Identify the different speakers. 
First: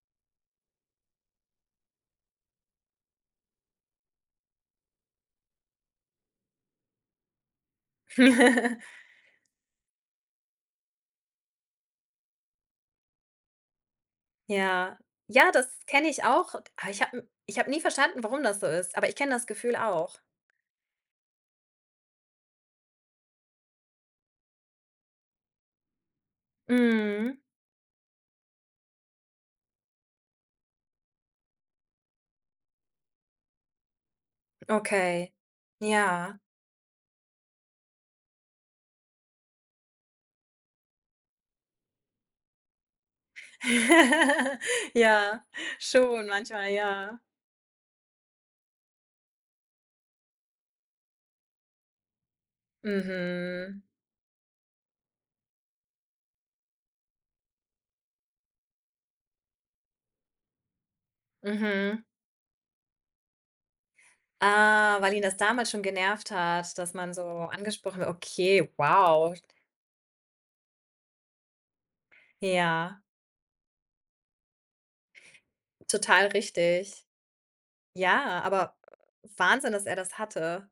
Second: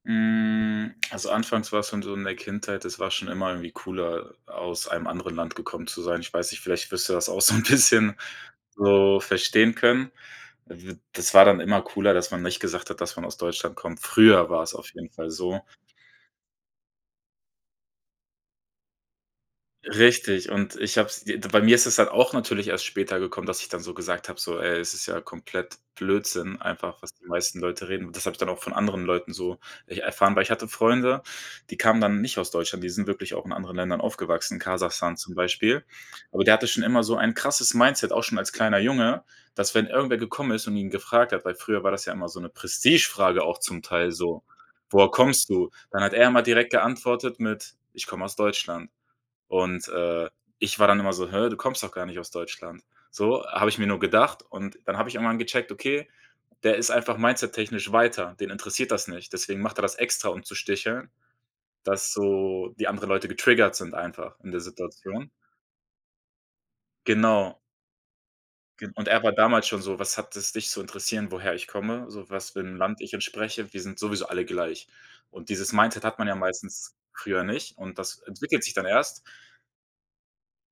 Speaker 1: Hm, also, anfangs war's dann so in der Kindheit, das war schon immer irgendwie cooler, aus einem anderen Land gekommen zu sein. Ich weiß nicht, vielleicht wirst du das auch so 'n bisschen so verstehen können. [unintelligible] Das war dann immer cooler, dass man nicht gesagt hat, dass man aus Deutschland kommt früher war's auf
Speaker 2: Ja,
Speaker 1: jeden Fall
Speaker 2: ja,
Speaker 1: so.
Speaker 2: das kenne ich auch, aber ich habe ich habe nie verstanden, warum das so ist, aber ich kenne das Gefühl auch.
Speaker 1: Richtig, und ich habe es d bei mir ist es dann auch natürlich erst später gekommen, dass ich dann so gesagt habe so: „Ey, es ist ja komplett Blödsinn einfach, was die
Speaker 2: Mhm.
Speaker 1: meisten Leute reden“, und das habe ich dann auch von anderen Leuten so erfahren, weil ich hatte Freunde, die kamen dann nicht aus Deutschland, die sind wirklich auch in anderen Ländern aufgewachsen, Kasachstan zum
Speaker 2: Okay,
Speaker 1: Beispiel.
Speaker 2: ja.
Speaker 1: Aber der hatte schon immer so ein krasses Mindset, auch schon als kleiner Junge, dass, wenn irgendwer gekommen ist und ihn gefragt hat weil früher war das ja immer so 'ne Prestigefrage auch zum Teil so: „Woher
Speaker 2: Ja,
Speaker 1: kommst du?“ Dann hat er
Speaker 2: schon
Speaker 1: immer direkt
Speaker 2: manchmal, ja.
Speaker 1: geantwortet mit: „Ich komme aus Deutschland.“ und, äh, ich war dann immer so: „Hä, du kommst doch gar nicht aus Deutschland.“ So, habe ich
Speaker 2: Mhm.
Speaker 1: mir nur gedacht und dann habe ich irgendwann gecheckt: „Okay, der ist einfach mindsettechnisch weiter, den interessiert das nicht. Deswegen macht er das extra, um zu sticheln,
Speaker 2: Mhm.
Speaker 1: dass so die anderen Leute getriggert sind einfach in der
Speaker 2: Ah, weil ihn
Speaker 1: Situation.“
Speaker 2: das damals schon genervt hat, dass man so
Speaker 1: Genau.
Speaker 2: angesprochen wu okay,
Speaker 1: Ge und er war
Speaker 2: wow.
Speaker 1: damals schon so: „Was hat es dich zu interessieren, woher ich komme, so, was für 'nem
Speaker 2: Ja.
Speaker 1: Land ich entspreche? Wir sind sowieso alle gleich.” Und dieses Mindset hat
Speaker 2: Total
Speaker 1: man ja meistens
Speaker 2: richtig.
Speaker 1: früher nicht und das
Speaker 2: Ja,
Speaker 1: entwickelt sich
Speaker 2: aber
Speaker 1: dann erst.
Speaker 2: Wahnsinn, dass er das hatte.